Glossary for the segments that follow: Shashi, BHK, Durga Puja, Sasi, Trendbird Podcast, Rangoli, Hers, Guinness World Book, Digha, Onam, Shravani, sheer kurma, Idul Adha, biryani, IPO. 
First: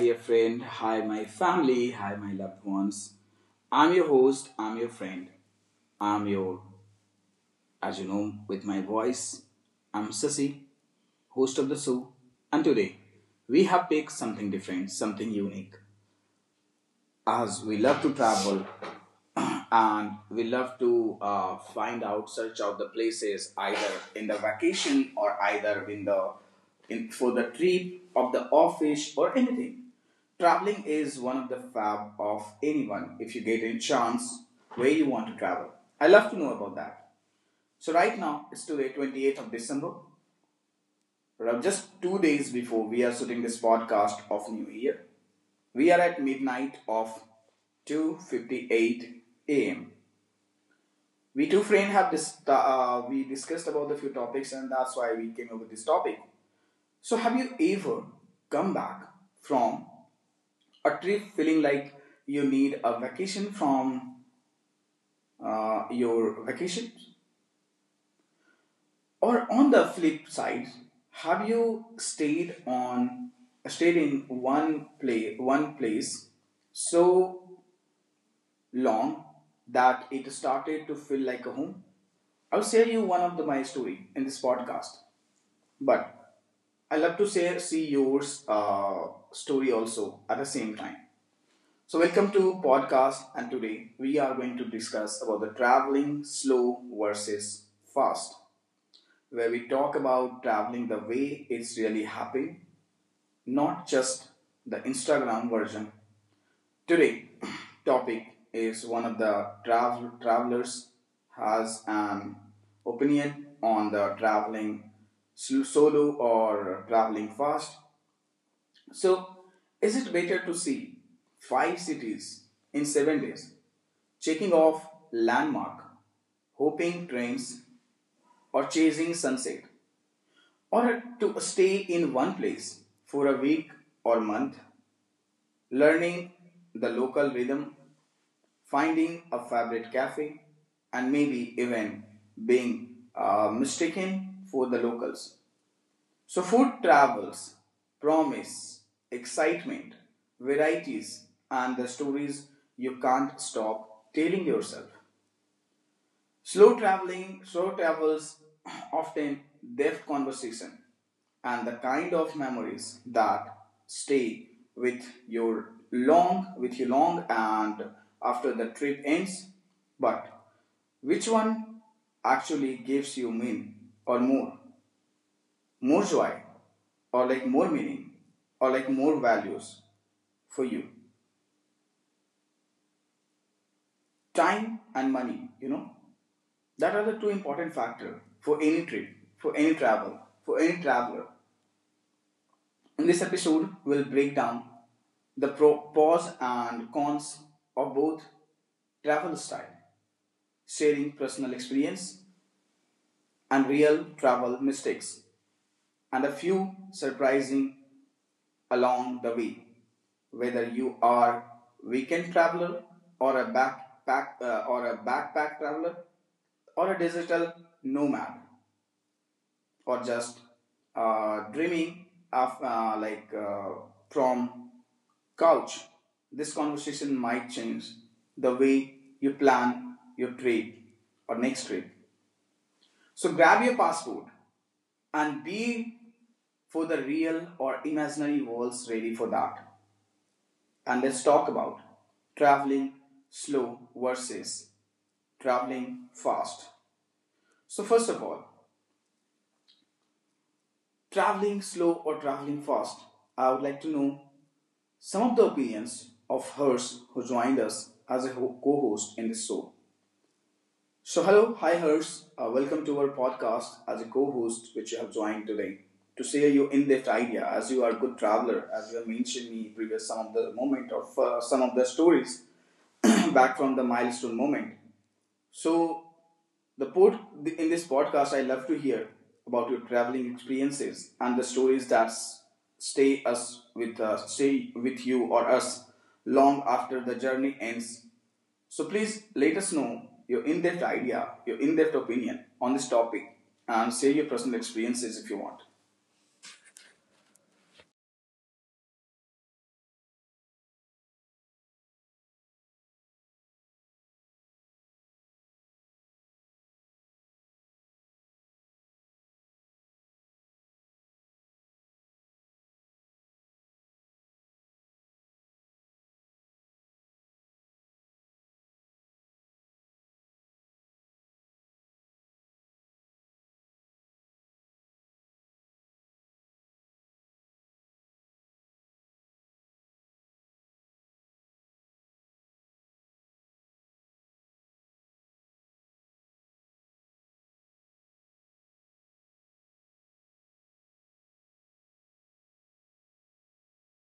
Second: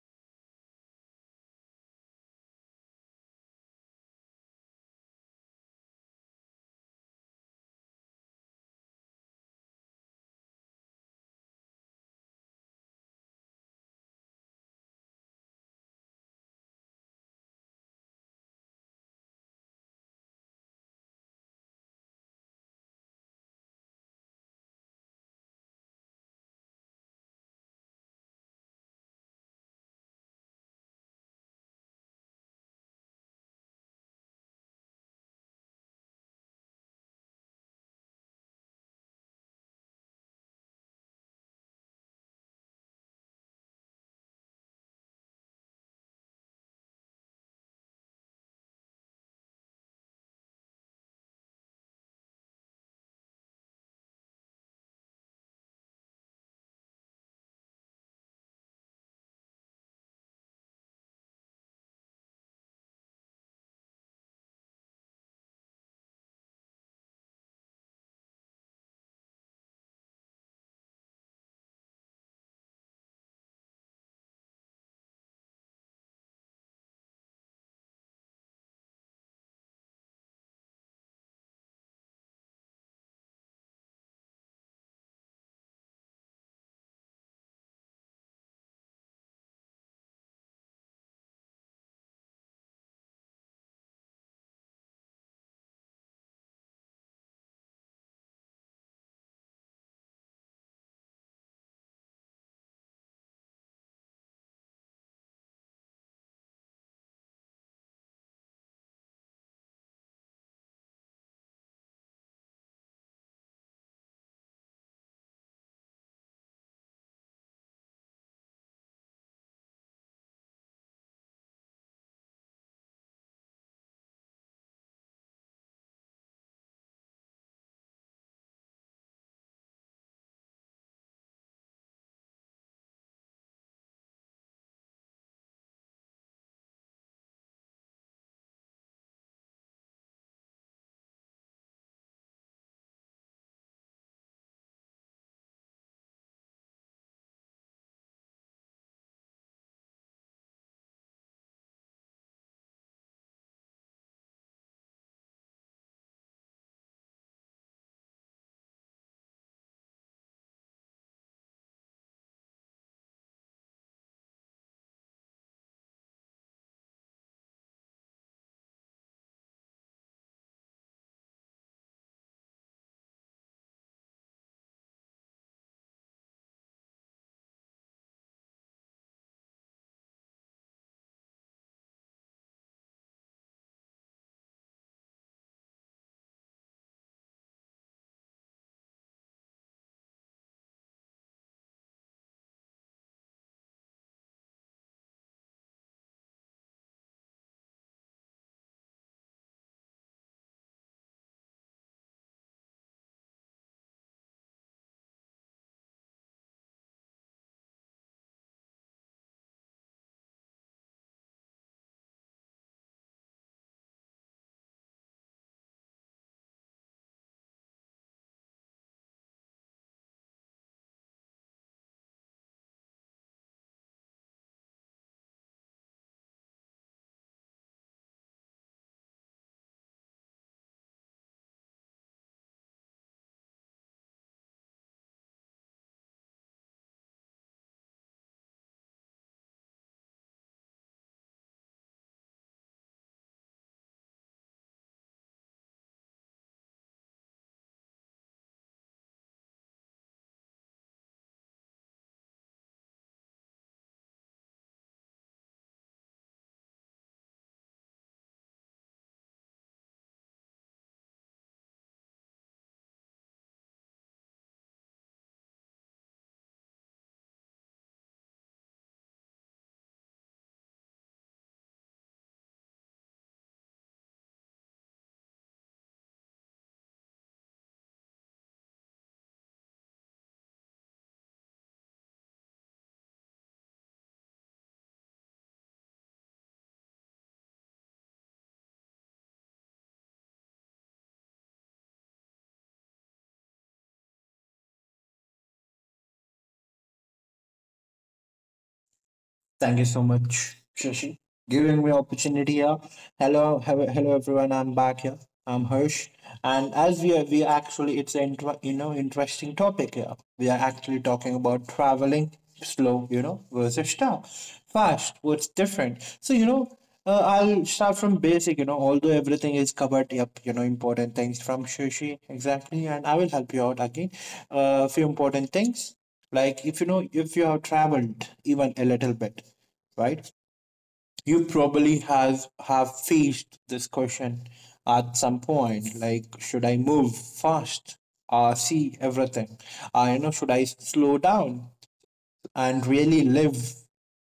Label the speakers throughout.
Speaker 1: dear friend, hi my family, hi my loved ones. I'm your host, I'm your friend, I'm your as you know, with my voice, I'm Sasi, host of the show, and today we have picked something different, something unique, as we love to travel and we love to find out search out the places either in the vacation or either in for the trip of the office or anything. Traveling is one of the fab of anyone. If you get a chance where you want to travel, I love to know about that. So right now it's today 28th of December, just 2 days before we are shooting this podcast of new year. We are at midnight of 2:58 a.m. We two friends have dis- we discussed about the few topics, and that's why we came up with this topic. So have you ever come back from a trip feeling like you need a vacation from your vacation? Or on the flip side, have you stayed in one place so long that it started to feel like a home. I'll share you one of my story in this podcast, but I love to share see yours story also at the same time. So welcome to podcast, and today we are going to discuss about the traveling slow versus fast, where we talk about traveling the way it's really happening, not just the Instagram version. Today, topic is one of the travelers has an opinion on the traveling solo or traveling fast. So, is it better to see five cities in 7 days, checking off landmark, hopping trains, or chasing sunset, or to stay in one place for a week or month, learning the local rhythm, finding a favorite cafe, and maybe even being mistaken for the locals. So, food travels, promise, excitement, varieties, and the stories you can't stop telling yourself. Slow travels often depth conversation, and the kind of memories that stay with your long with you long and after the trip ends. But which one actually gives you mean or more? More joy, or like more meaning, or like more values for you? Time and money, you know? That are the two important factors for any trip, for any travel, for any traveler. In this episode, we'll break down the pros and cons of both travel style, sharing personal experience and real travel mistakes, and a few surprising along the way. Whether you are weekend traveler, or a backpack traveler, or a digital nomad, or just dreaming of from couch, this conversation might change the way you plan your trip or next trip. So grab your passport and be for the real or imaginary worlds, ready for that, and let's talk about traveling slow versus traveling fast. So first of all, traveling slow or traveling fast, I would like to know some of the opinions of Hers, who joined us as a co host in this show. So, hello, hi Hers, welcome to our podcast as a co host, which you have joined today to share your in depth idea, as you are a good traveler, as you have mentioned me previous some of the moment of some of the stories back from the milestone moment. So, the pod, in this podcast, I love to hear about your traveling experiences and the stories that stay with you or us long after the journey ends. So please let us know your in-depth idea, your in-depth opinion on this topic, and share your personal experiences if you want.
Speaker 2: Thank you so much, Shashi, giving me opportunity here. Hello, hello, hello everyone. I'm back here. I'm Harsh, and as we are, we actually it's an interesting topic here. We are actually talking about traveling slow, you know, versus stop, fast. What's different? So you know. I'll start from basic, you know, although everything is covered, yep, you know, important things from Shashi, exactly, and I will help you out again. A few important things like if you know if you have traveled even a little bit, right, you probably have faced this question at some point like should I move fast, see everything, you know, should I slow down and really live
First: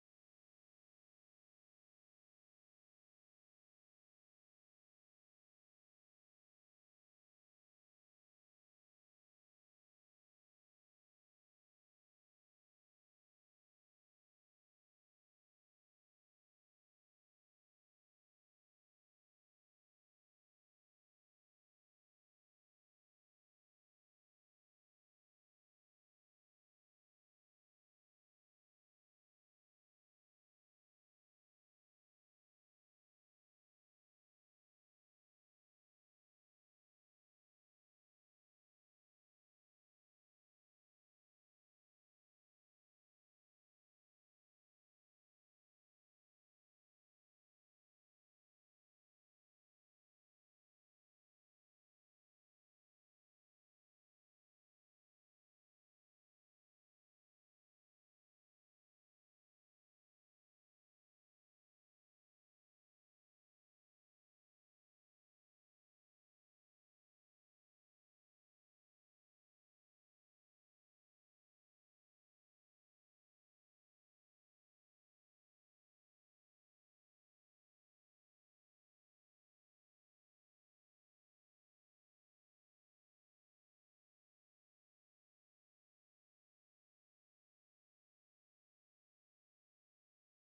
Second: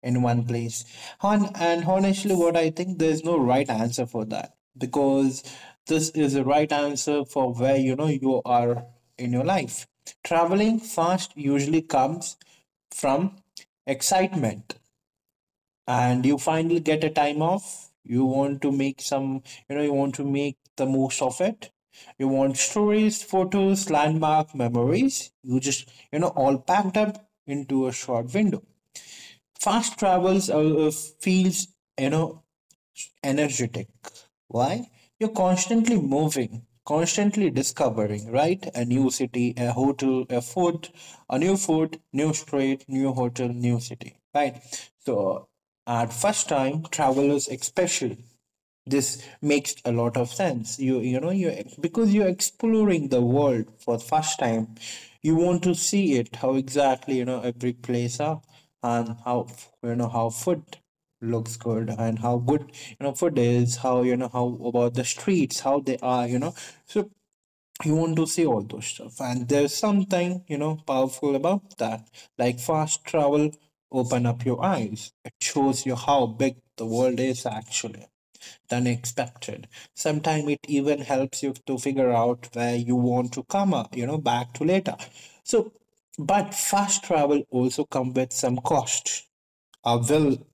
Speaker 2: in one place. And honestly, what I think there's no right answer for that because this is the right answer for where you know you are in your life. Traveling fast usually comes from excitement, and you finally get a time off, you want to make some, you know, you want to make the most of it. You want stories, photos, landmark memories, you just you know all packed up into a short window. Fast travels uh, feels, you know, energetic. Why? You're constantly moving, constantly discovering, right? A new city, a hotel, a food, a new food, new street, new hotel, new city, right? So, at first time, travelers especially, this makes a lot of sense. You because you're exploring the world for the first time, you want to see it how exactly you know every place are, and how, you know, how food looks good and how good you know food is, how you know how about the streets, how they are, you know. So you want to see all those stuff, and there's something you know powerful about that. Like fast travel open up your eyes, it shows you how big the world is actually than expected. Sometimes it even helps you to figure out where you want to come, up, you know, back to later. So, but fast travel also comes with some cost. Will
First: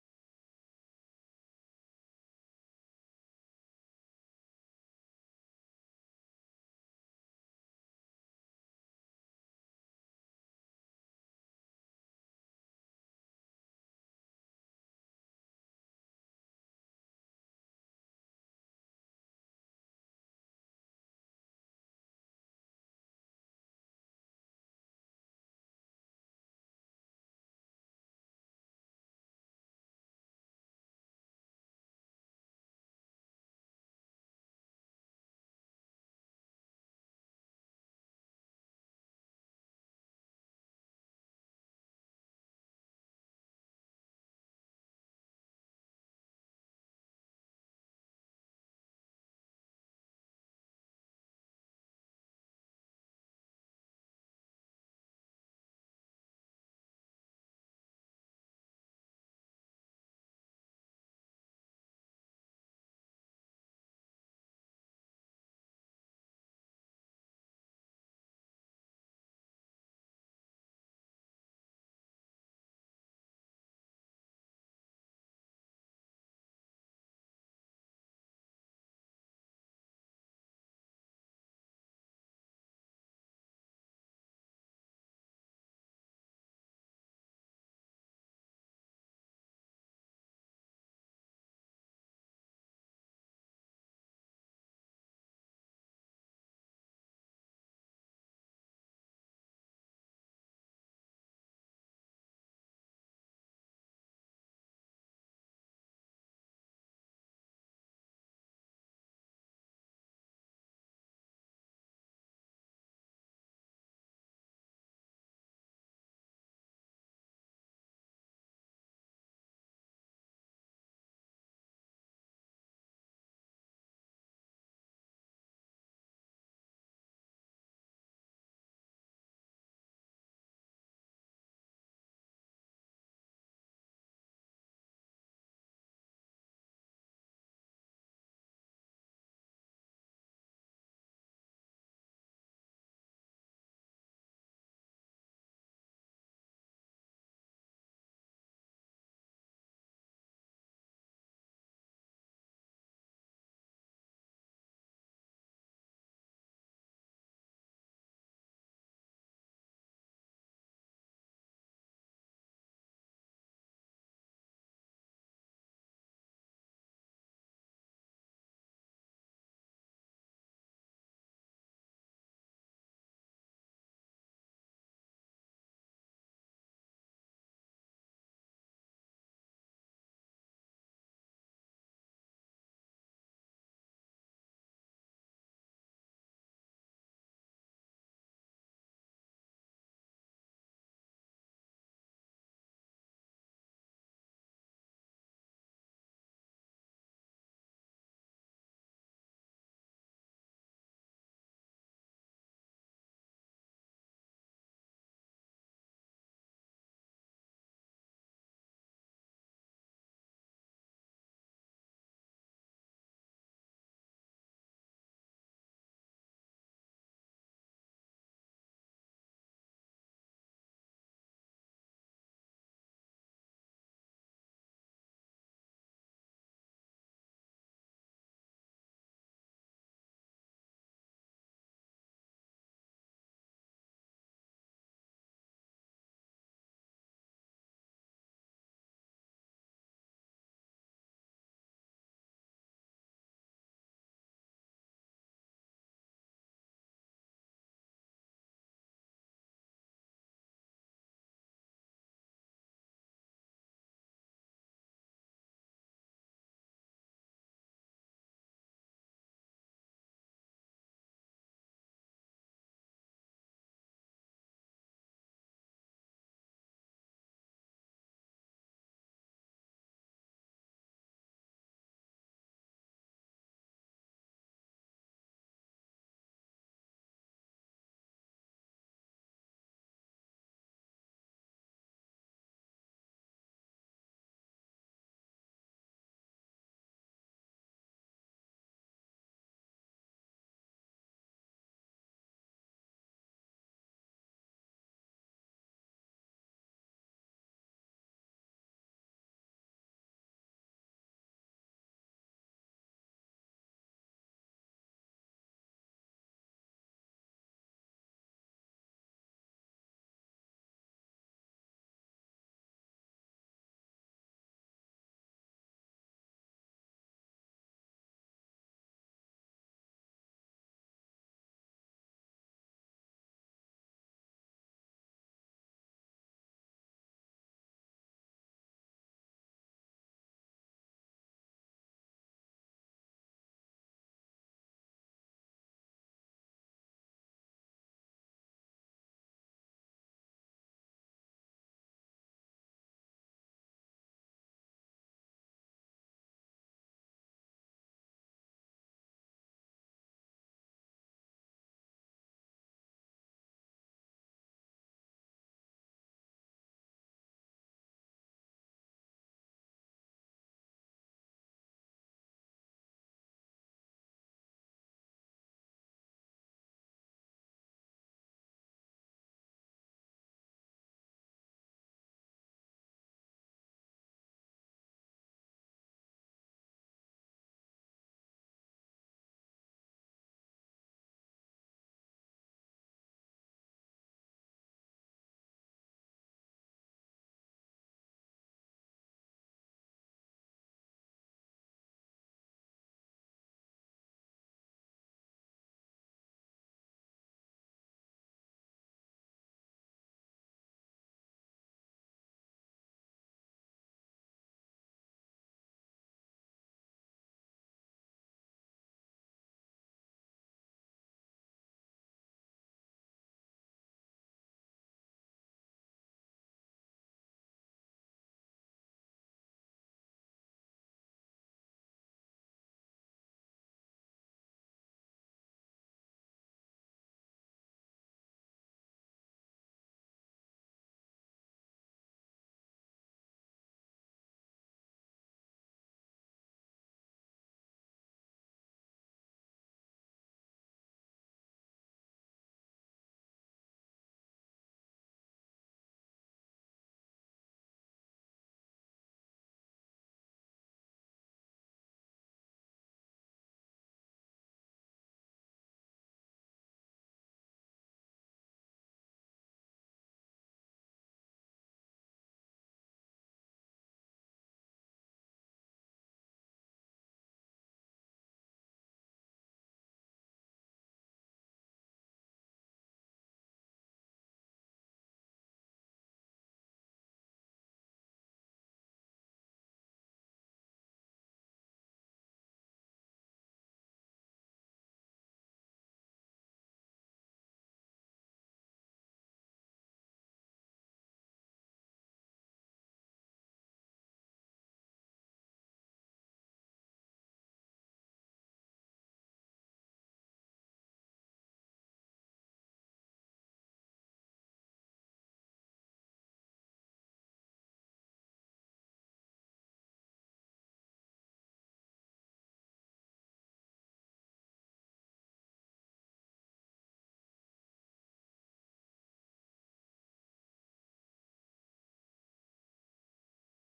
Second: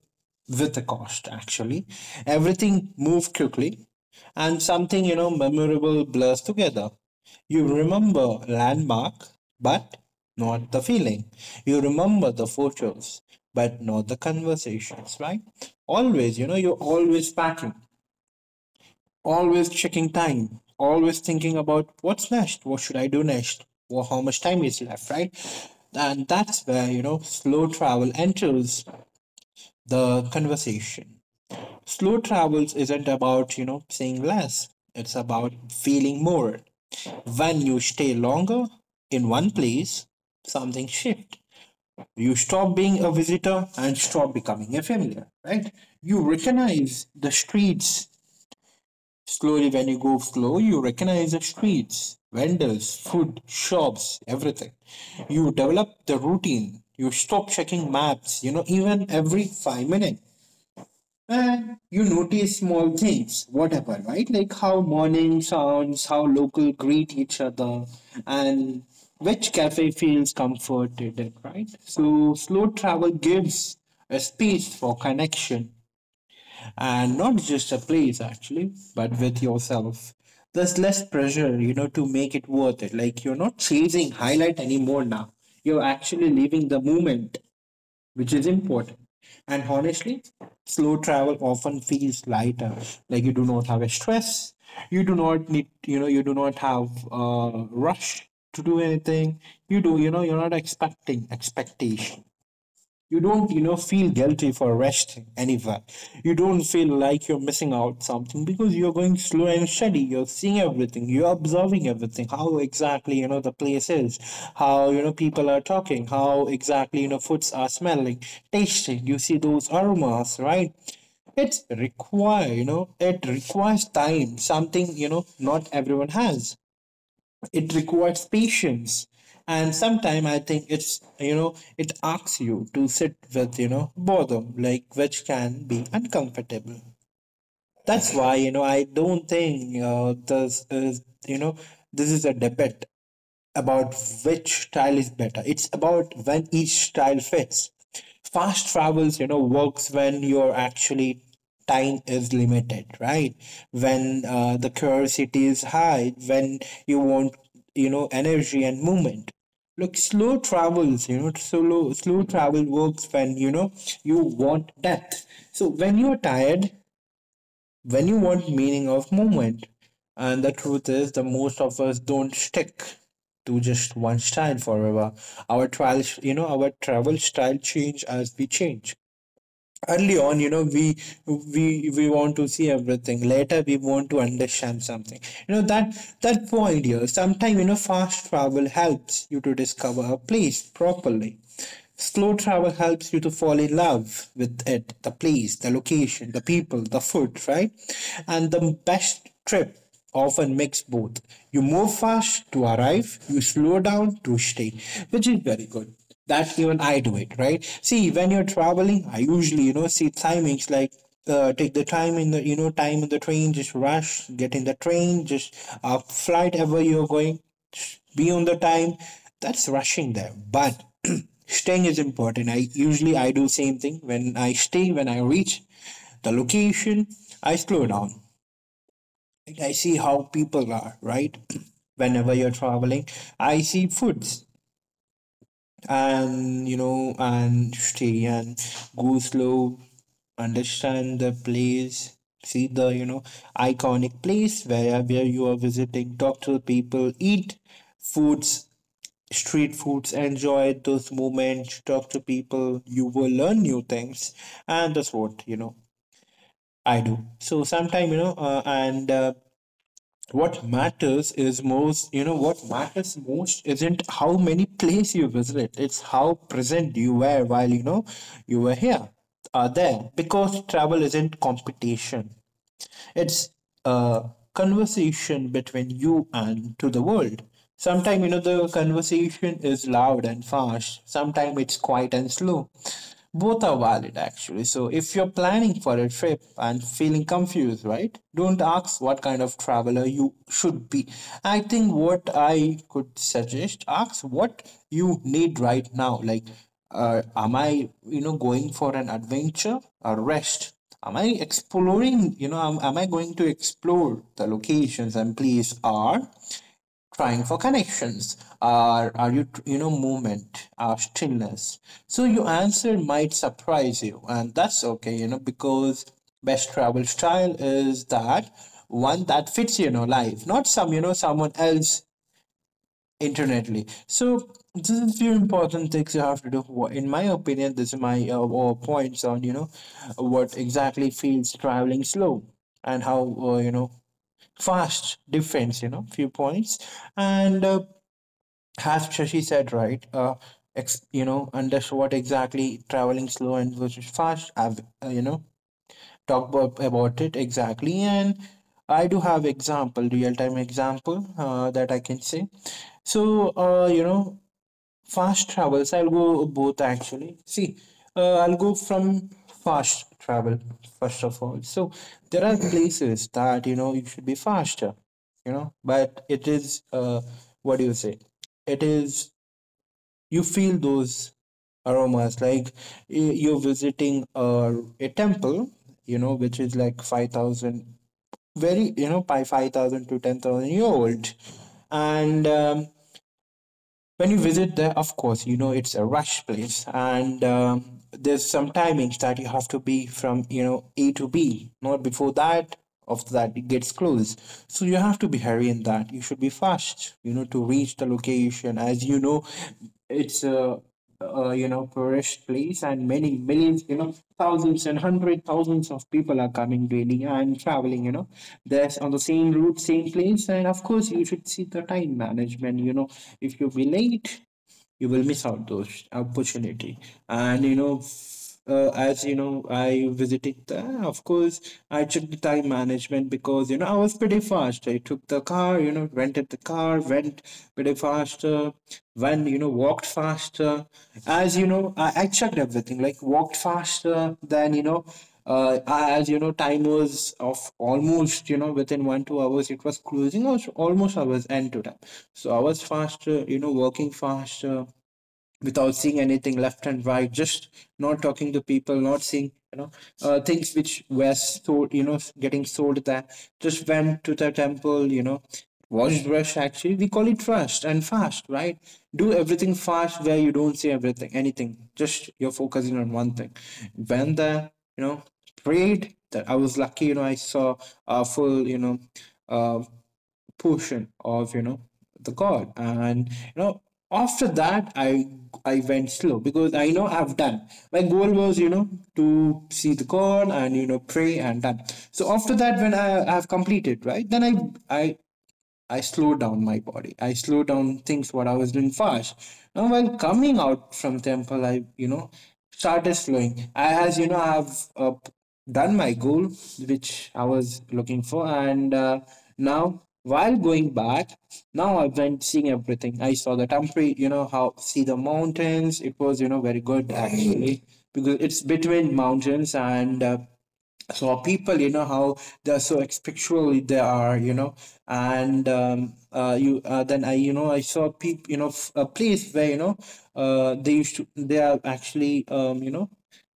Speaker 2: With a cost actually. Everything move quickly, and something you know memorable blurs together. You remember landmark, but not the feeling. You remember the photos, but not the conversations, right? Always, you know, you're always packing. Always checking time, always thinking about what's next, what should I do next, or how much time is left, right? And that's where, you know, slow travel enters the conversation. Slow travels isn't about, you know, saying less, it's about feeling more. When you stay longer in one place, something shifts. You stop being a visitor and stop becoming a familiar, right? You recognize the streets. Slowly, when you go slow, you recognize the streets, vendors, food, shops, everything. You develop the routine. You stop checking maps, you know, even every 5 minutes. And you notice small things, whatever, right? Like how morning sounds, how local greet each other, and which cafe feels comforted, right? So, slow travel gives a space for connection, and not just a place actually but with yourself. There's less pressure, you know, to make it worth it. Like you're not chasing highlight anymore now, you're actually living the moment, which is important. And honestly, slow travel often feels lighter. Like you do not have a stress, you do not need, you know, you do not have a rush to do anything. You do, you know, you're not expecting expectation, you don't, you know, feel guilty for resting anywhere. You don't feel like you're missing out something because you're going slow and steady. You're seeing everything, you're observing everything, how exactly you know the place is, how you know people are talking, how exactly you know foods are smelling, tasting, you see those aromas, right? It's require, you know, it requires time, something you know not everyone has. It requires patience, and sometimes I think it's you know it asks you to sit with you know boredom, like which can be uncomfortable. That's why you know I don't think, this is you know this is a debate about which style is better. It's about when each style fits. Fast travels, you know, works when you're actually time is limited, right? When the curiosity is high, when you want, you know, energy and movement. Look, slow travels, you know, slow travel works when you know you want depth. So when you're tired, when you want meaning of movement. And the truth is, the most of us don't stick to just one style forever. Our trials, you know, our travel style change as we change. Early on, you know, we want to see everything, later we want to understand something, you know, that that point here. Sometimes you know fast travel helps you to discover a place properly. Slow travel helps you to fall in love with it, the place, the location, the people, the food, right? And the best trip often mix both. You move fast to arrive, you slow down to stay, which is very good. That even I do it, right? See, when you're traveling, I usually, you know, see timings like, take the time in the, you know, time in the train, just rush, get in the train, just flight ever you're going, be on the time. That's rushing there. But staying is important. I usually I do same thing when I stay, when I reach the location, I slow down. I see how people are, right? Whenever you're traveling, I see foods, and you know and stay and go slow, understand the place, see the you know iconic place where you are visiting, talk to the people, eat foods, street foods, enjoy those moments, talk to people, you will learn new things. And that's what you know I do. So sometime you know, and what matters is most you know, what matters most isn't how many places you visit, it's how present you were while you know you were here, are there. Because travel isn't competition, it's a conversation between you and to the world. Sometimes you know the conversation is loud and fast. Sometimes it's quiet and slow. Both are valid actually. So if you're planning for a trip and feeling confused, right? Don't ask what kind of traveler you should be. I think what I could suggest, ask what you need right now. Like, am I, you know, going for an adventure or rest? Am I exploring? You know, am I going to explore the locations and place are, trying for connections? Are you tr- you know movement? Are stillness? So your answer might surprise you, and that's okay. You know, because best travel style is that one that fits you know life, not some you know someone else internetly. So this is few important things you have to do. In my opinion, this is my points on you know what exactly feels traveling slow, and how, you know, fast defense, you know, few points. And as Shashi said, right, and that's what exactly traveling slow and versus fast. I've, you know, talked about it exactly. And I do have example, real-time example, that I can say. So, you know, fast travels. I'll go both actually. See, I'll go from fast travel first of all. So there are places that you know you should be faster, you know, but it is, what do you say? It is, you feel those aromas like you're visiting a temple, you know, which is like 5,000, very you know, by 5,000 to 10,000 year old, and when you visit there of course you know it's a rush place, and there's some timings that you have to be from you know A to B, not before that. After that it gets closed. So you have to be hurry in that, you should be fast, you know, to reach the location as you know it's a, you know, tourist place, and many millions, you know, thousands and hundred thousands of people are coming daily and traveling, you know, there's on the same route, same place. And of course, you should see the time management, you know. If you be late, you will miss out those opportunity. And you know as you know I visited there of course. I took the time management because you know I was pretty fast. I took the car, you know, rented the car, went pretty faster. When you know walked faster, as you know I checked everything like walked faster than you know, as you know time was of almost you know within 1 2 hours it was closing also almost hours end to time. So I was faster, you know, working faster without seeing anything left and right, just not talking to people, not seeing you know, things which were sold, you know, getting sold there. Just went to the temple, you know, watched rush. Actually, we call it trust and fast, right? Do everything fast where you don't see everything, anything. Just you're focusing on one thing. Went there, you know, prayed that I was lucky, you know, I saw a full you know. Uh, Portion of you know the chord, and you know after that I went slow because I know I've done. My goal was you know to see the chord and you know pray and done. So after that when I've completed, right, then i I slow down my body. I slow down things what I was doing fast. Now while coming out from temple, I you know started slowing. I as you know I've, uh, done my goal which I was looking for, and now while going back, now I went seeing everything. I saw the temple, you know how, see the mountains. It was you know very good actually because it's between mountains and. For people you know how they're so expectual they are you know, and you then I you know I saw people, you know, a place where you know, they used to, they are actually, you know,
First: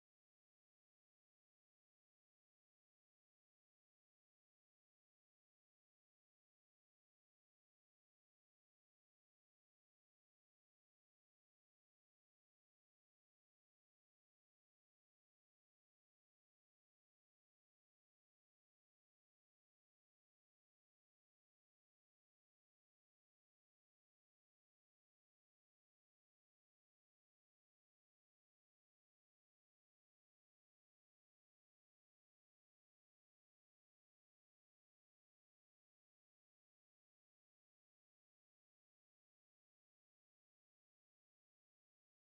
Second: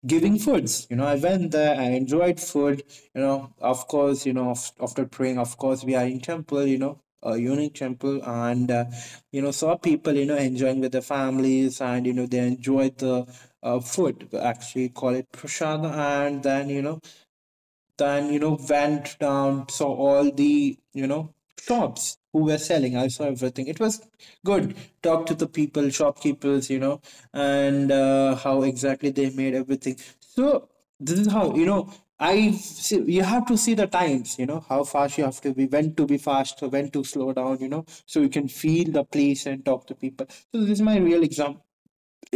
Speaker 2: giving foods. You know I went there, I enjoyed food, you know, of course you know after praying, of course we are in temple, you know, a unique temple, and you know saw people, you know, enjoying with their families, and you know they enjoyed the, food. We actually call it prashad. And then you know, then you know went down, saw all the you know shops who were selling. I saw everything, it was good. Talked to the people, shopkeepers, you know, and how exactly they made everything. So this is how you know I see. You have to see the times, you know, how fast you have to be, when to be fast, when to slow down, you know, so you can feel the place and talk to people. So this is my real example,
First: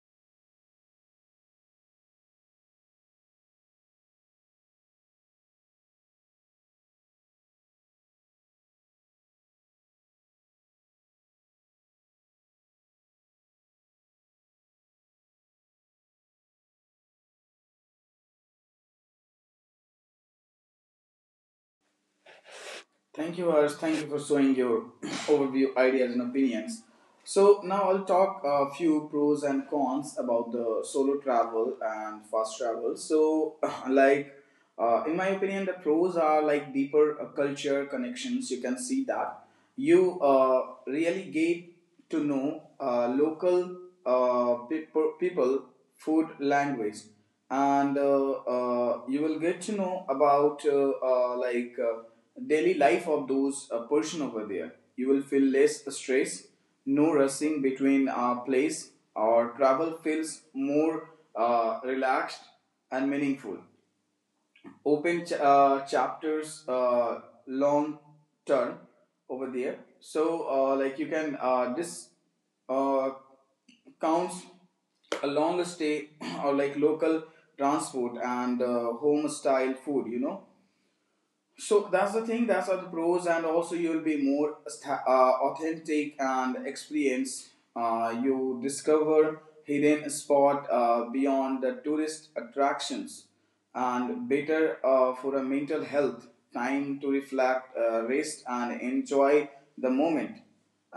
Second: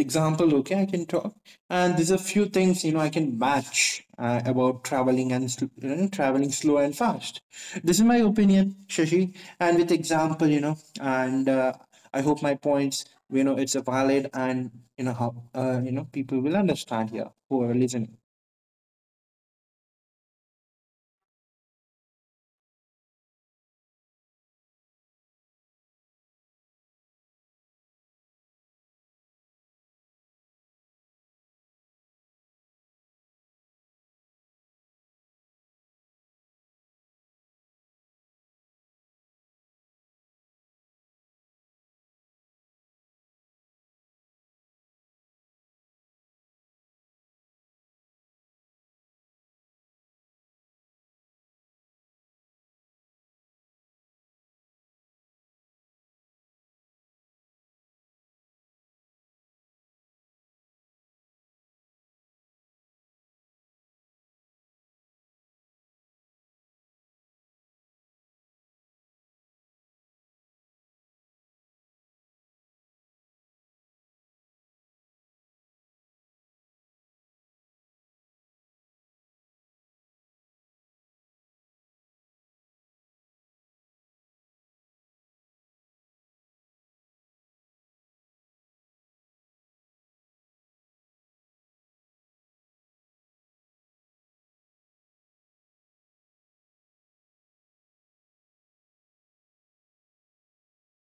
Speaker 2: example. Okay, I can talk. And there's a few things you know I can match, about traveling and traveling slow and fast. This is my opinion, Shashi, and with example, you know, and I hope my points you know it's valid, and you know how, you know, people will understand here who are listening.
Speaker 1: Thank you, Harsh. Thank you for showing your overview, ideas, and opinions. So now I'll talk a few pros and cons about the solo travel and fast travel. So, like, in my opinion, the pros are like deeper culture connections. You can see that you really get to know local people, food, language, and you will get to know about daily life of those person over there. You will feel less stress, no rushing between place, or travel feels more relaxed and meaningful, open chapters long term over there. So like you can this uh, counts a long stay or like local transport and home style food, you know. So that's the thing. That's are the pros, and also you will be more authentic and experience. You discover hidden spot beyond the tourist attractions, and better for a mental health. Time to reflect, rest, and enjoy the moment.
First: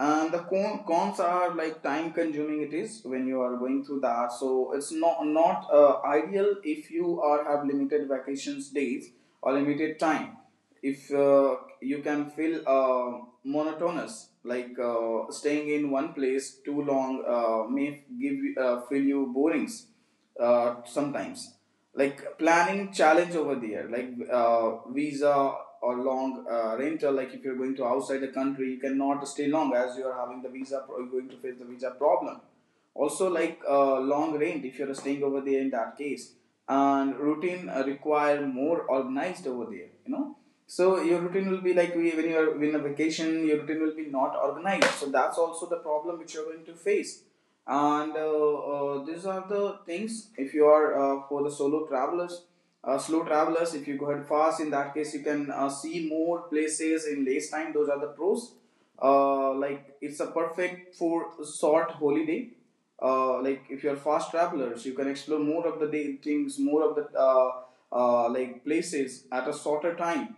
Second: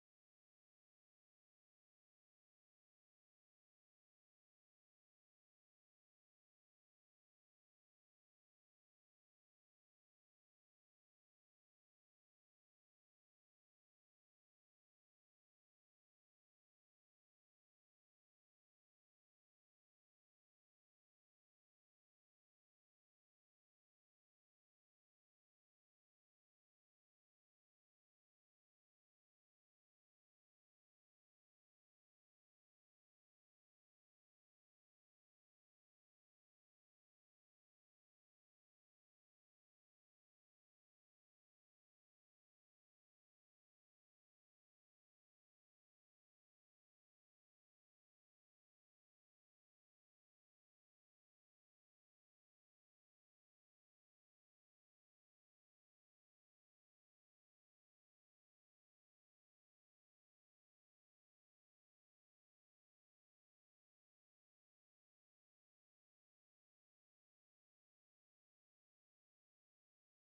Speaker 1: And the cons are like time consuming it is when you are going through that. So it's not ideal if you are have limited vacations days or limited time. If you can feel monotonous, like staying in one place too long may feel you borings sometimes, like planning challenge over there, like visa or long rental. Like if you're going to outside the country, you cannot stay long as you are having the you're going to face the visa problem. Also like long rent if you're staying over there, in that case. And routine require more organized over there, you know. So your routine will be like when you're in a vacation, your routine will be not organized, so that's also the problem which you're going to face. And these are the things. If you are for the solo travelers, slow travelers, if you go ahead fast, in that case you can see more places in less time. Those are the pros. Like it's a perfect for short holiday. Like if you're fast travelers, you can explore more of the day, things, more of the places at a shorter time.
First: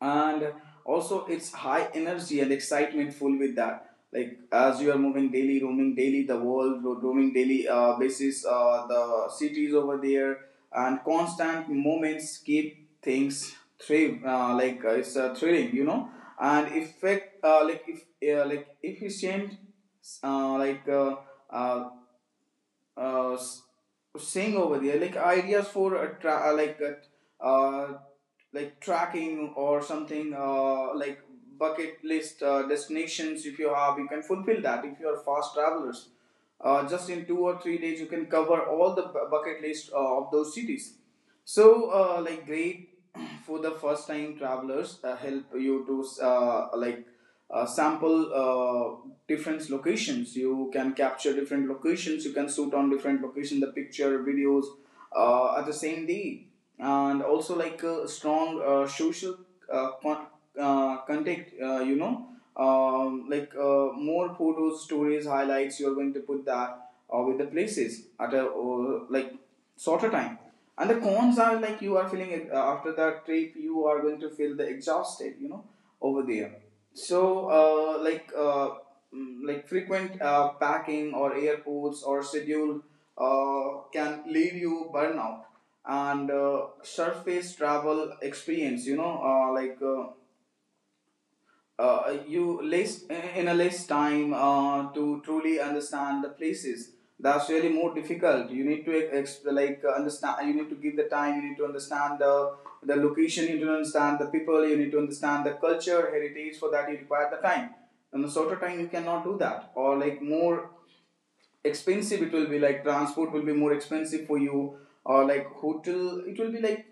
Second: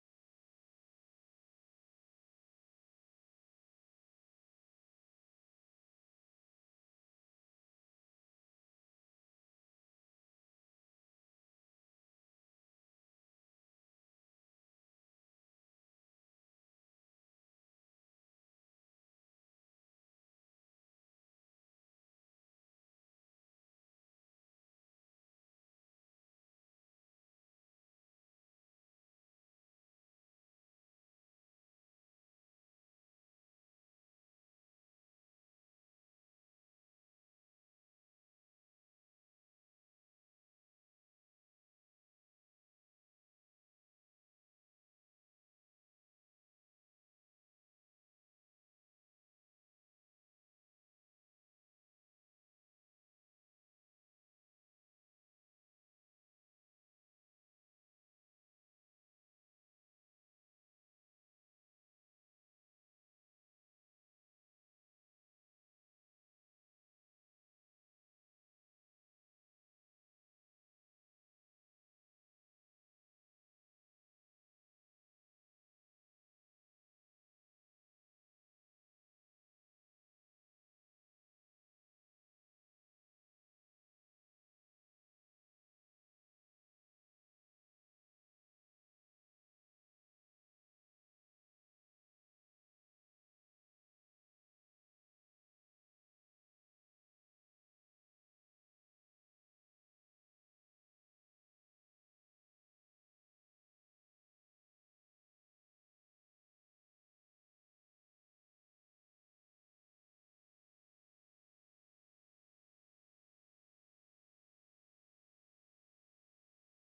Speaker 1: And also it's high energy and excitement full with that, like as you are moving daily, roaming daily, the world roaming daily basis the cities over there. And constant moments keep things thrill, it's thrilling, you know. And effect, like if efficient, uh, like uh, uh, uh, s- saying over there, like ideas for a tracking or something, like bucket list destinations. If you have, you can fulfill that. If you are fast travelers, just in 2 or 3 days, you can cover all the bucket list of those cities. So, like great for the first time travelers, help you to sample different locations. You can capture different locations, you can shoot on different location the picture videos at the same day. And also like a strong social uh, con- contact, you know. Like more photos, stories, highlights you're going to put that with the places at a like shorter time. And the cons are like you are feeling after that trip, you are going to feel the exhausted, you know, over there. So like frequent packing or airports or schedule uh, can leave you burnout. And surface travel experience, you know, you less in a less time to truly understand the places. That's really more difficult. You need to understand, you need to give the time, you need to understand the location, you need to understand the people, you need to understand the culture heritage. For that you require the time. In a shorter time you cannot do that. Or like more expensive it will be, like transport will be more expensive for you. Or like hotel, it will be like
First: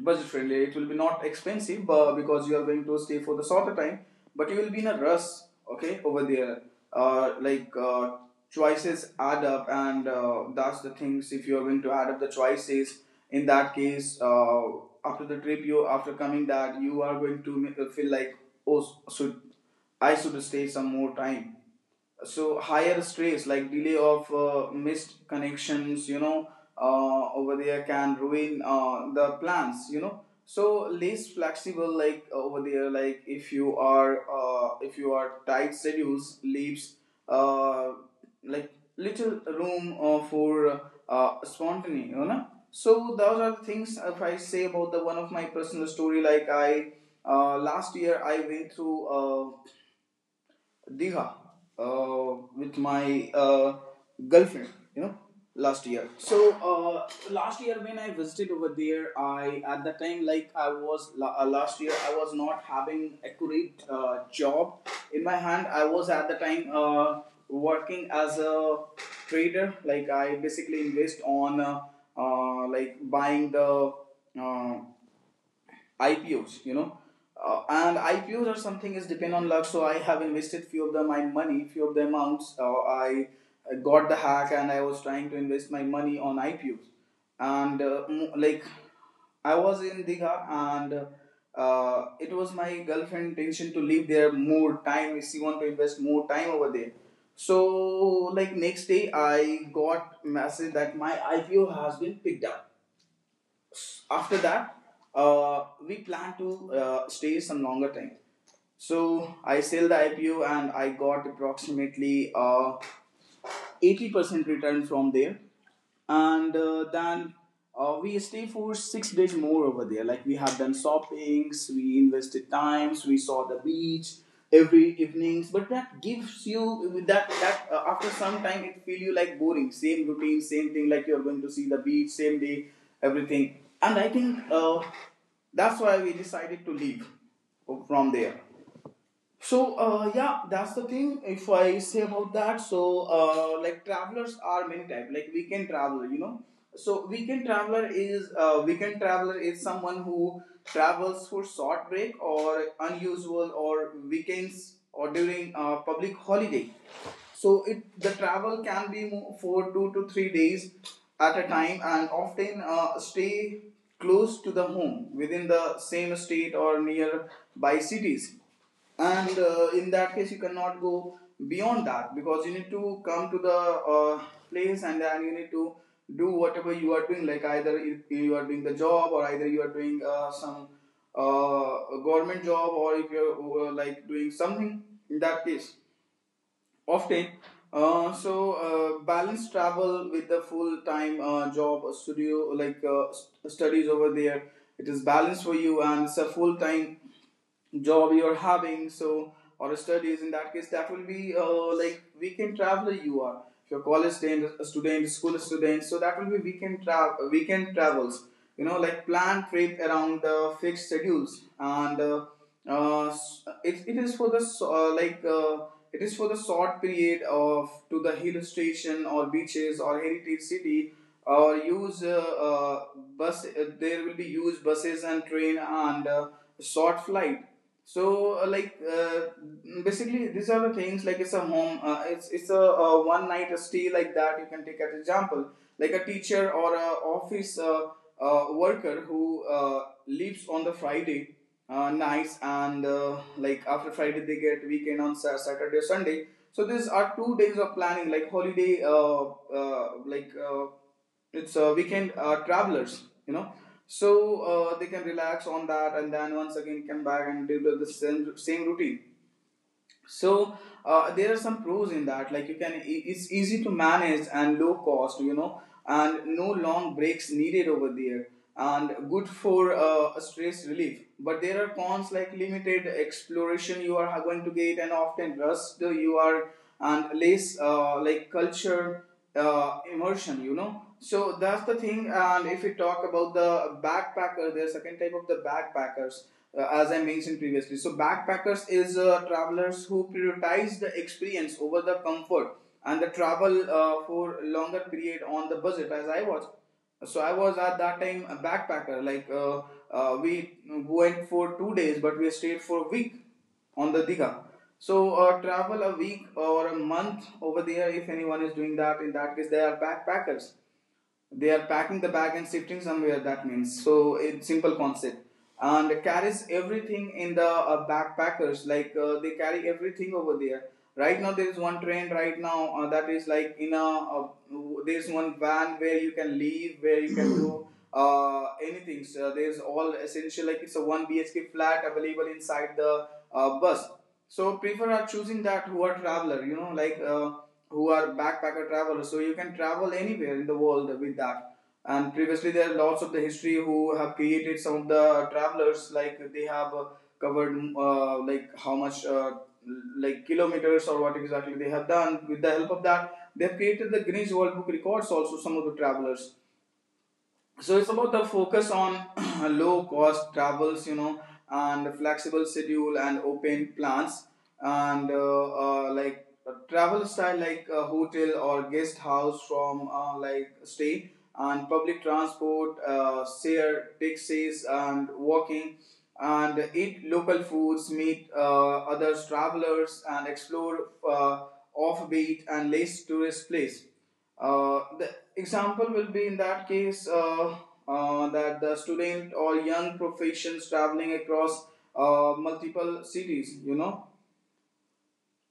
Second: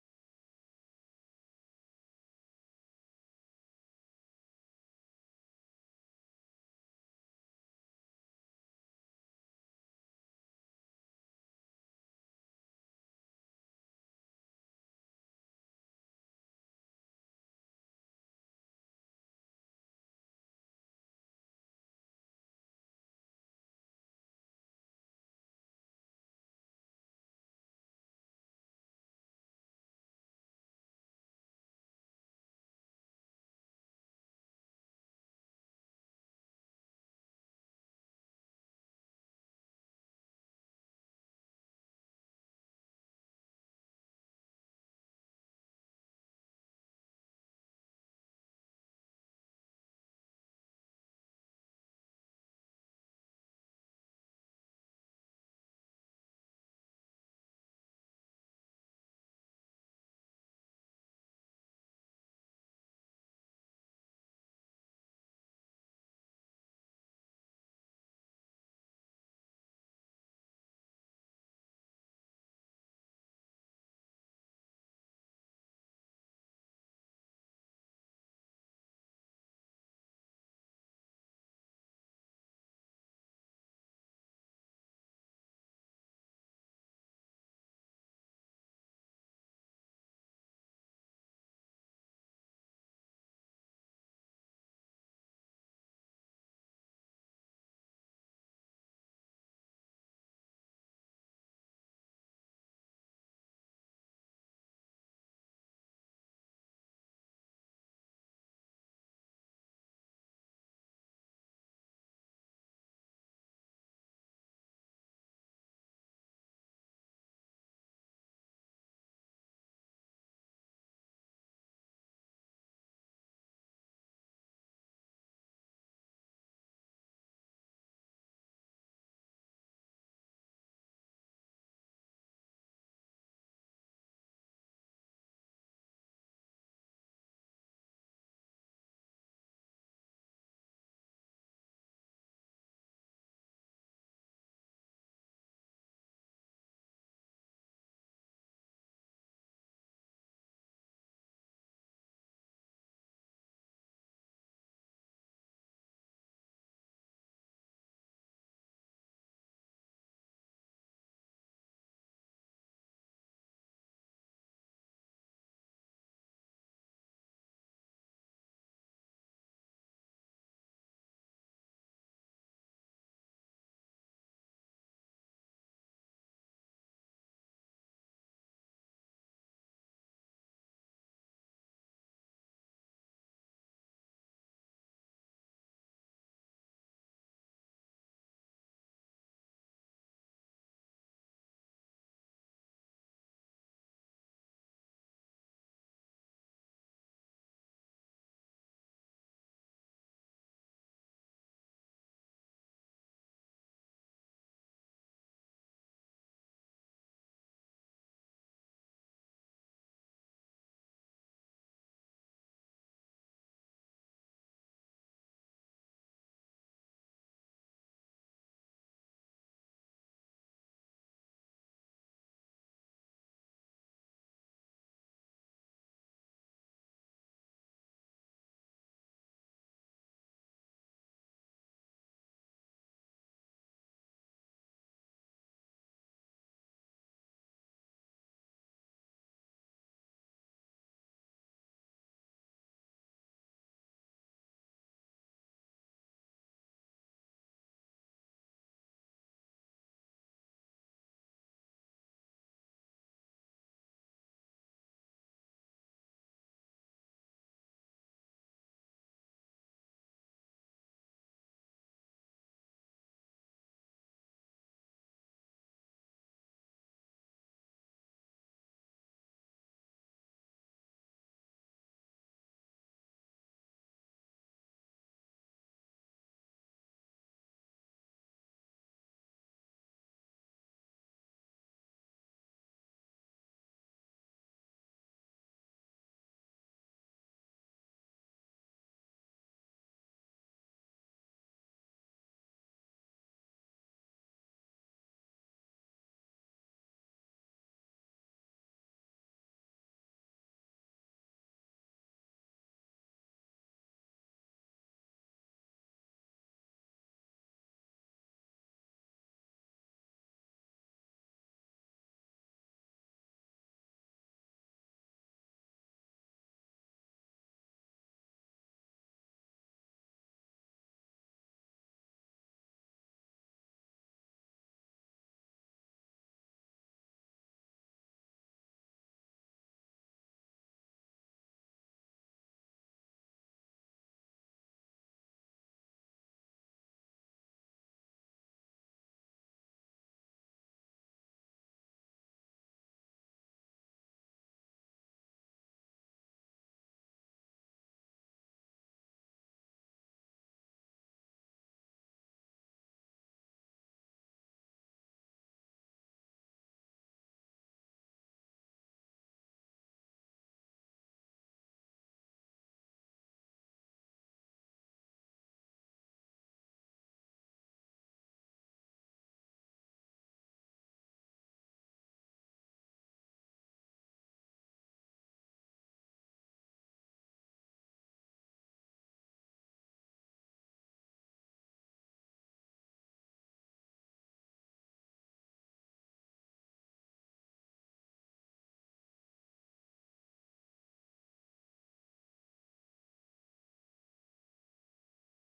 Speaker 1: budget friendly. It will be not expensive because you are going to stay for the shorter time, but you will be in a rush, okay, over there. Uh, like uh, Choices add up, and that's the things. If you are going to add up the choices, in that case, after the trip, you after coming that you are going to feel like oh, should I should stay some more time. So higher stress like delay of missed connections. Over there can ruin the plans. So less flexible, like over there, like if you are tight schedules leaves uh, like little room for spontaneity, you know. So those are the things. If I say about the one of my personal story, like I, last year I went through Diha with my girlfriend, you know, last year. So last year when I visited over there, I at that time, like I was last year I was not having accurate job in my hand. I was at the time working as a trader. Like I basically invest on like buying the uh, IPOs, you know. And IPOs or something is depend on luck. So I have invested few of the my money, few of the amounts. I got the hack and I was trying to invest my money on IPOs. And like I was in Digha and it was my girlfriend intention to live there more time. She want to invest more time over there. So like next day I got message that my IPO has been picked up. After that we plan to stay some longer time. So I sell the IPO and I got approximately 80% return from there. And uh, then uh, we stay for 6 days more over there. Like we have done shoppings, we invested times, we saw the beach every evenings. But that gives you that after some time it feel you like boring, same routine, same thing, like you're going to see the beach same day, everything. And I think, that's why we decided to leave from there. So yeah, that's the thing. If I say about that, so like travelers are many type. Like weekend traveler, you know. So weekend traveler is someone who travels for short break or unusual or weekends or during public holiday. So it the travel can be for 2 to 3 days at a time, and often stay close to the home within the same state or nearby cities. And in that case you cannot go beyond that because you need to come to the place and then you need to do whatever you are doing. Like either you- are doing the job, or either you are doing some uh, government job, or if you're like doing something. In that case often, uh, so balance travel with the full time job studio, like studies over there. It is balanced for you, and it's a full time job you're having. So or studies in that case, that will be like weekend traveler you are. If you're college student, a student school student, so that will be weekend travel, weekend travels, you know. Like plan trip around the fixed schedules, and uh, it is for the like it is for the short period of to the hill station or beaches or heritage city. Or use bus, there will be used buses and train and short flight. So basically these are the things. Like it's a home it's a one night stay, like that you can take as example. Like a teacher or a office worker who leaves on the Friday nights, and like after Friday they get weekend on Saturday or Sunday. So these are 2 days of planning like holiday, uh, like uh, it's weekend travelers, you know. So they can relax on that and then once again come back and do the same, same routine. So there are some pros in that, like you can it's easy to manage and low cost, you know. And no long breaks needed over there. And good for stress relief. But there are cons like limited exploration you are going to get, and often rust you are, and less like culture immersion, you know. So that's the thing. And if we talk about the backpacker, there's second type of the backpackers, as I mentioned previously. So backpackers is travelers who prioritize the experience over the comfort, and the travel for longer period on the budget, as I was. So I was at that time a backpacker. Like we went for 2 days, but we stayed for a week on the Diga. So travel a week or a month over there. If anyone is doing that, in that case they are backpackers. They are packing the bag and shifting somewhere, that means. So, it's simple concept. And carries everything in the backpackers, like they carry everything over there. Right now, there is one trend right now that is like in a, there's one van where you can leave, where you can do anything. So, there's all essential, like it's a 1 BHK flat available inside the bus. So, prefer are choosing that who are traveler, you know, like. Who are backpacker travelers. So you can travel anywhere in the world with that. And previously, there are lots of the history who have created some of the travelers, like they have covered like how much like kilometers or what exactly they have done. With the help of that, they have created the Guinness World Book records. Also, some of the travelers. So it's about the focus on low cost travels, you know. And flexible schedule and open plans, and like a travel style, like a hotel or guest house from like stay, and public transport, share taxis and walking, and eat local foods, meet other travelers and explore uh, offbeat and less tourist place. The example will be in that case that the student or young professions traveling across multiple cities, you know,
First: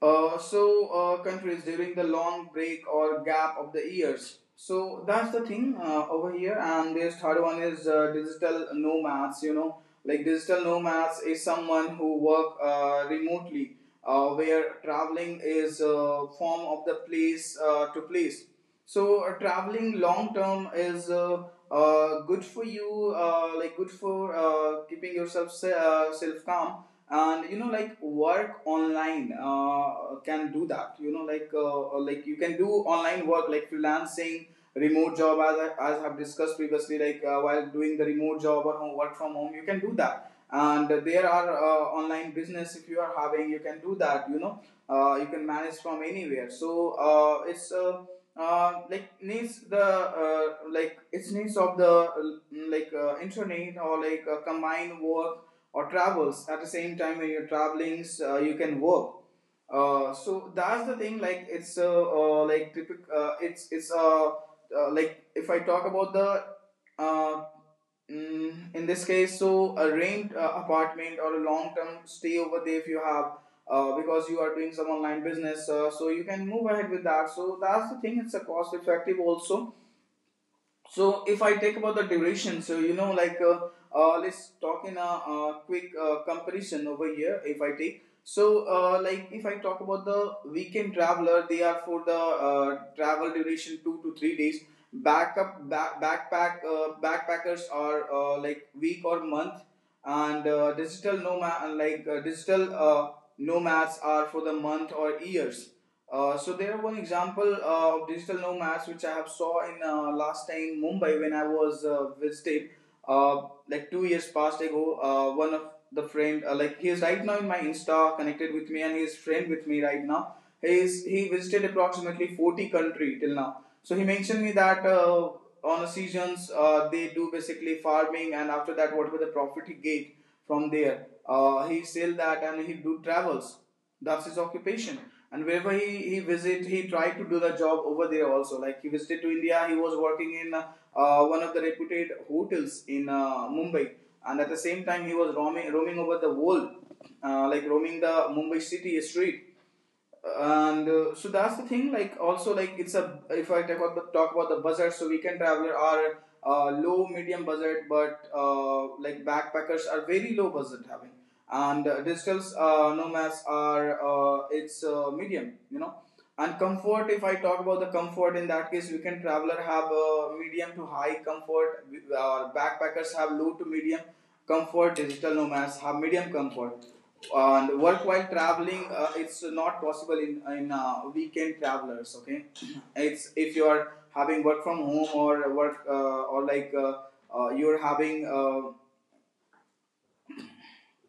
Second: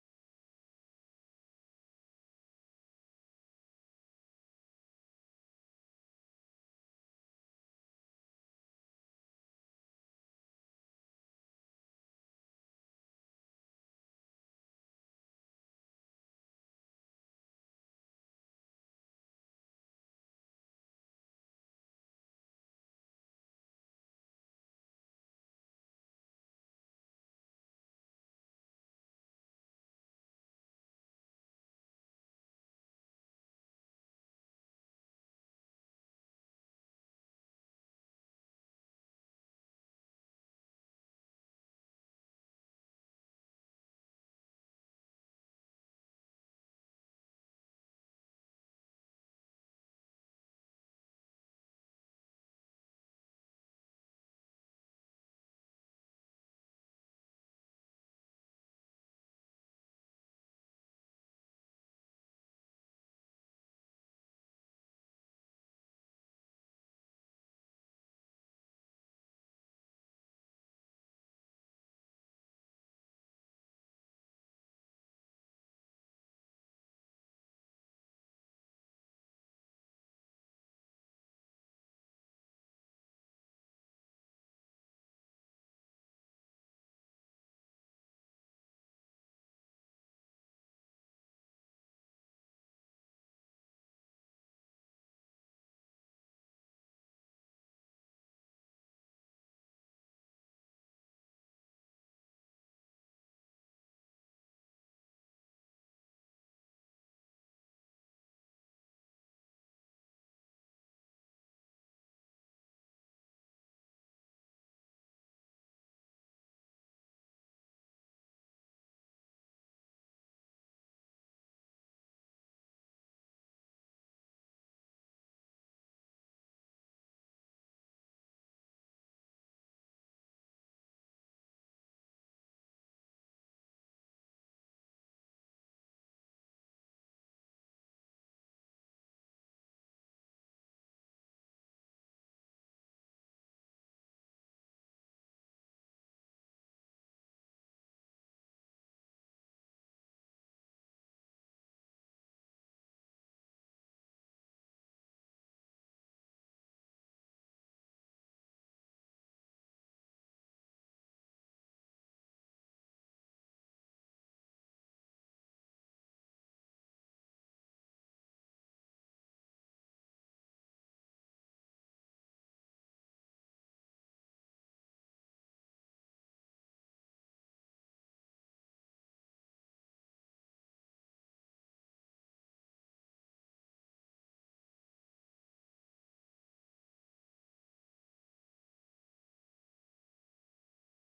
Speaker 1: countries during the long break or gap of the years. So that's the thing over here. And this third one is digital nomads. You know, like digital nomads is someone who work remotely, where traveling is form of the place to place. So traveling long term is good for you. Like good for keeping yourself self calm. And you know like work online, can do that, you know, like you can do online work like freelancing, remote job, as I've discussed previously, like while doing the remote work from home, you can do that. And there are online business if you are having, you can do that, you know. You can manage from anywhere. So it's like needs the like it's needs of the internet, or like combined work or travels at the same time. When you're traveling, you can work. So that's the thing, like it's like typical, it's like if I talk about the uh, in this case, so a rent apartment or a long term stay over there if you have, because you are doing some online business, so you can move ahead with that. So that's the thing, it's a cost effective also. So if I take about the duration, so you know, like let's talk in a, quick comparison over here. If I take, so like if I talk about the weekend traveler, they are for the travel duration 2 to 3 days. Backup back, backpack backpackers are like week or month, and digital nomad, like digital nomads are for the month or years. So there one example of digital nomads which I have saw in last time Mumbai when I was visiting, uh, like 2 years past ago. One of the friend, like he is right now in my Insta, connected with me, and he is friend with me right now. He visited approximately 40 country till now. So he mentioned me that on the seasons they do basically farming, and after that whatever the profit he get from there, he sell that and he do travels. That's his occupation. And wherever he visit, he tried to do the job over there also. Like he visited to India, he was working in one of the reputed hotels in Mumbai, and at the same time he was roaming over the world, like roaming the Mumbai city street. And so that's the thing, like also, like it's a, if I talk about talk about the budget, so weekend traveler are low medium budget, but like backpackers are very low budget having. And digital nomads are it's medium, you know. And comfort, if I talk about the comfort, in that case weekend traveler have medium to high comfort. Backpackers have low to medium comfort. Digital nomads have medium comfort. And work while traveling, it's not possible in weekend travelers, okay. It's if you are having work from home, or work or like you're having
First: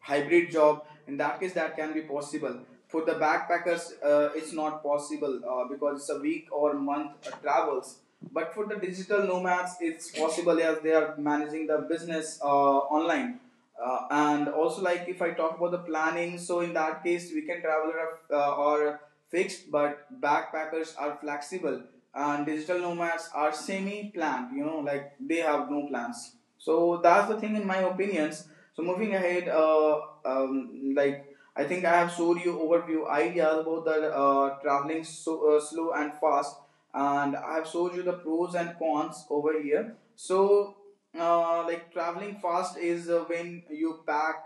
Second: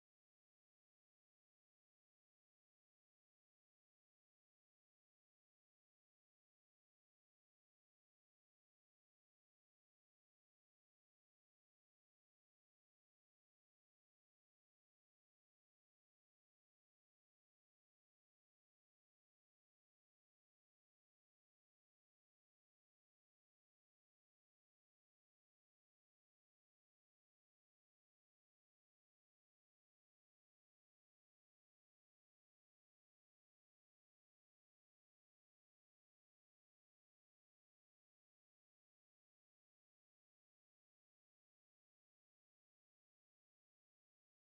Speaker 1: hybrid job, in that case that can be possible. For the backpackers, it's not possible because it's a week or month travels. But for the digital nomads, it's possible as they are managing the business online. And also, like if I talk about the planning, so in that case weekend traveler are fixed, but backpackers are flexible, and digital nomads are semi planned, you know, like they have no plans. So that's the thing in my opinion. So moving ahead, like I think I have showed you overview ideas about the traveling, so slow and fast, and I have showed you the pros and cons over here. So, like traveling fast is when you pack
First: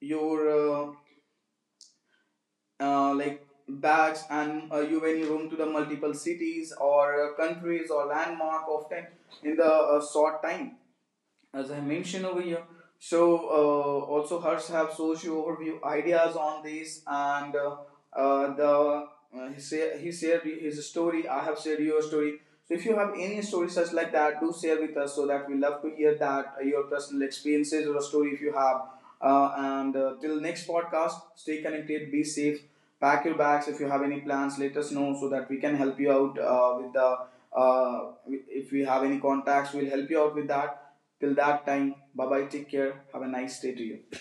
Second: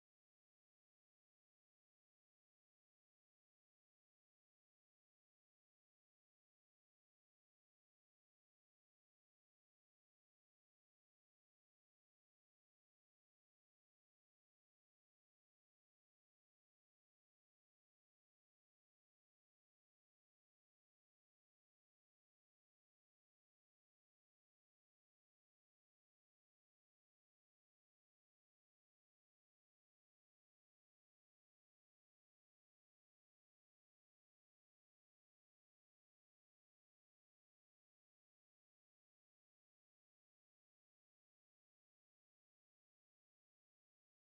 Speaker 1: your like bags, and you when you roam to the multiple cities or countries or landmark often in the short time, as I mentioned over here. So also hers have socio overview ideas on this, and the he, say, he shared his story. I have shared your story. So if you have any story such like that, do share with us so that we love to hear that, your personal experiences or a story if you have. And till next podcast, stay connected, be safe, pack your bags. If you have any plans, let us know so that we can help you out with the. If we have any contacts, we'll help you out with that. Till that time, bye bye, take care, have a nice day to you.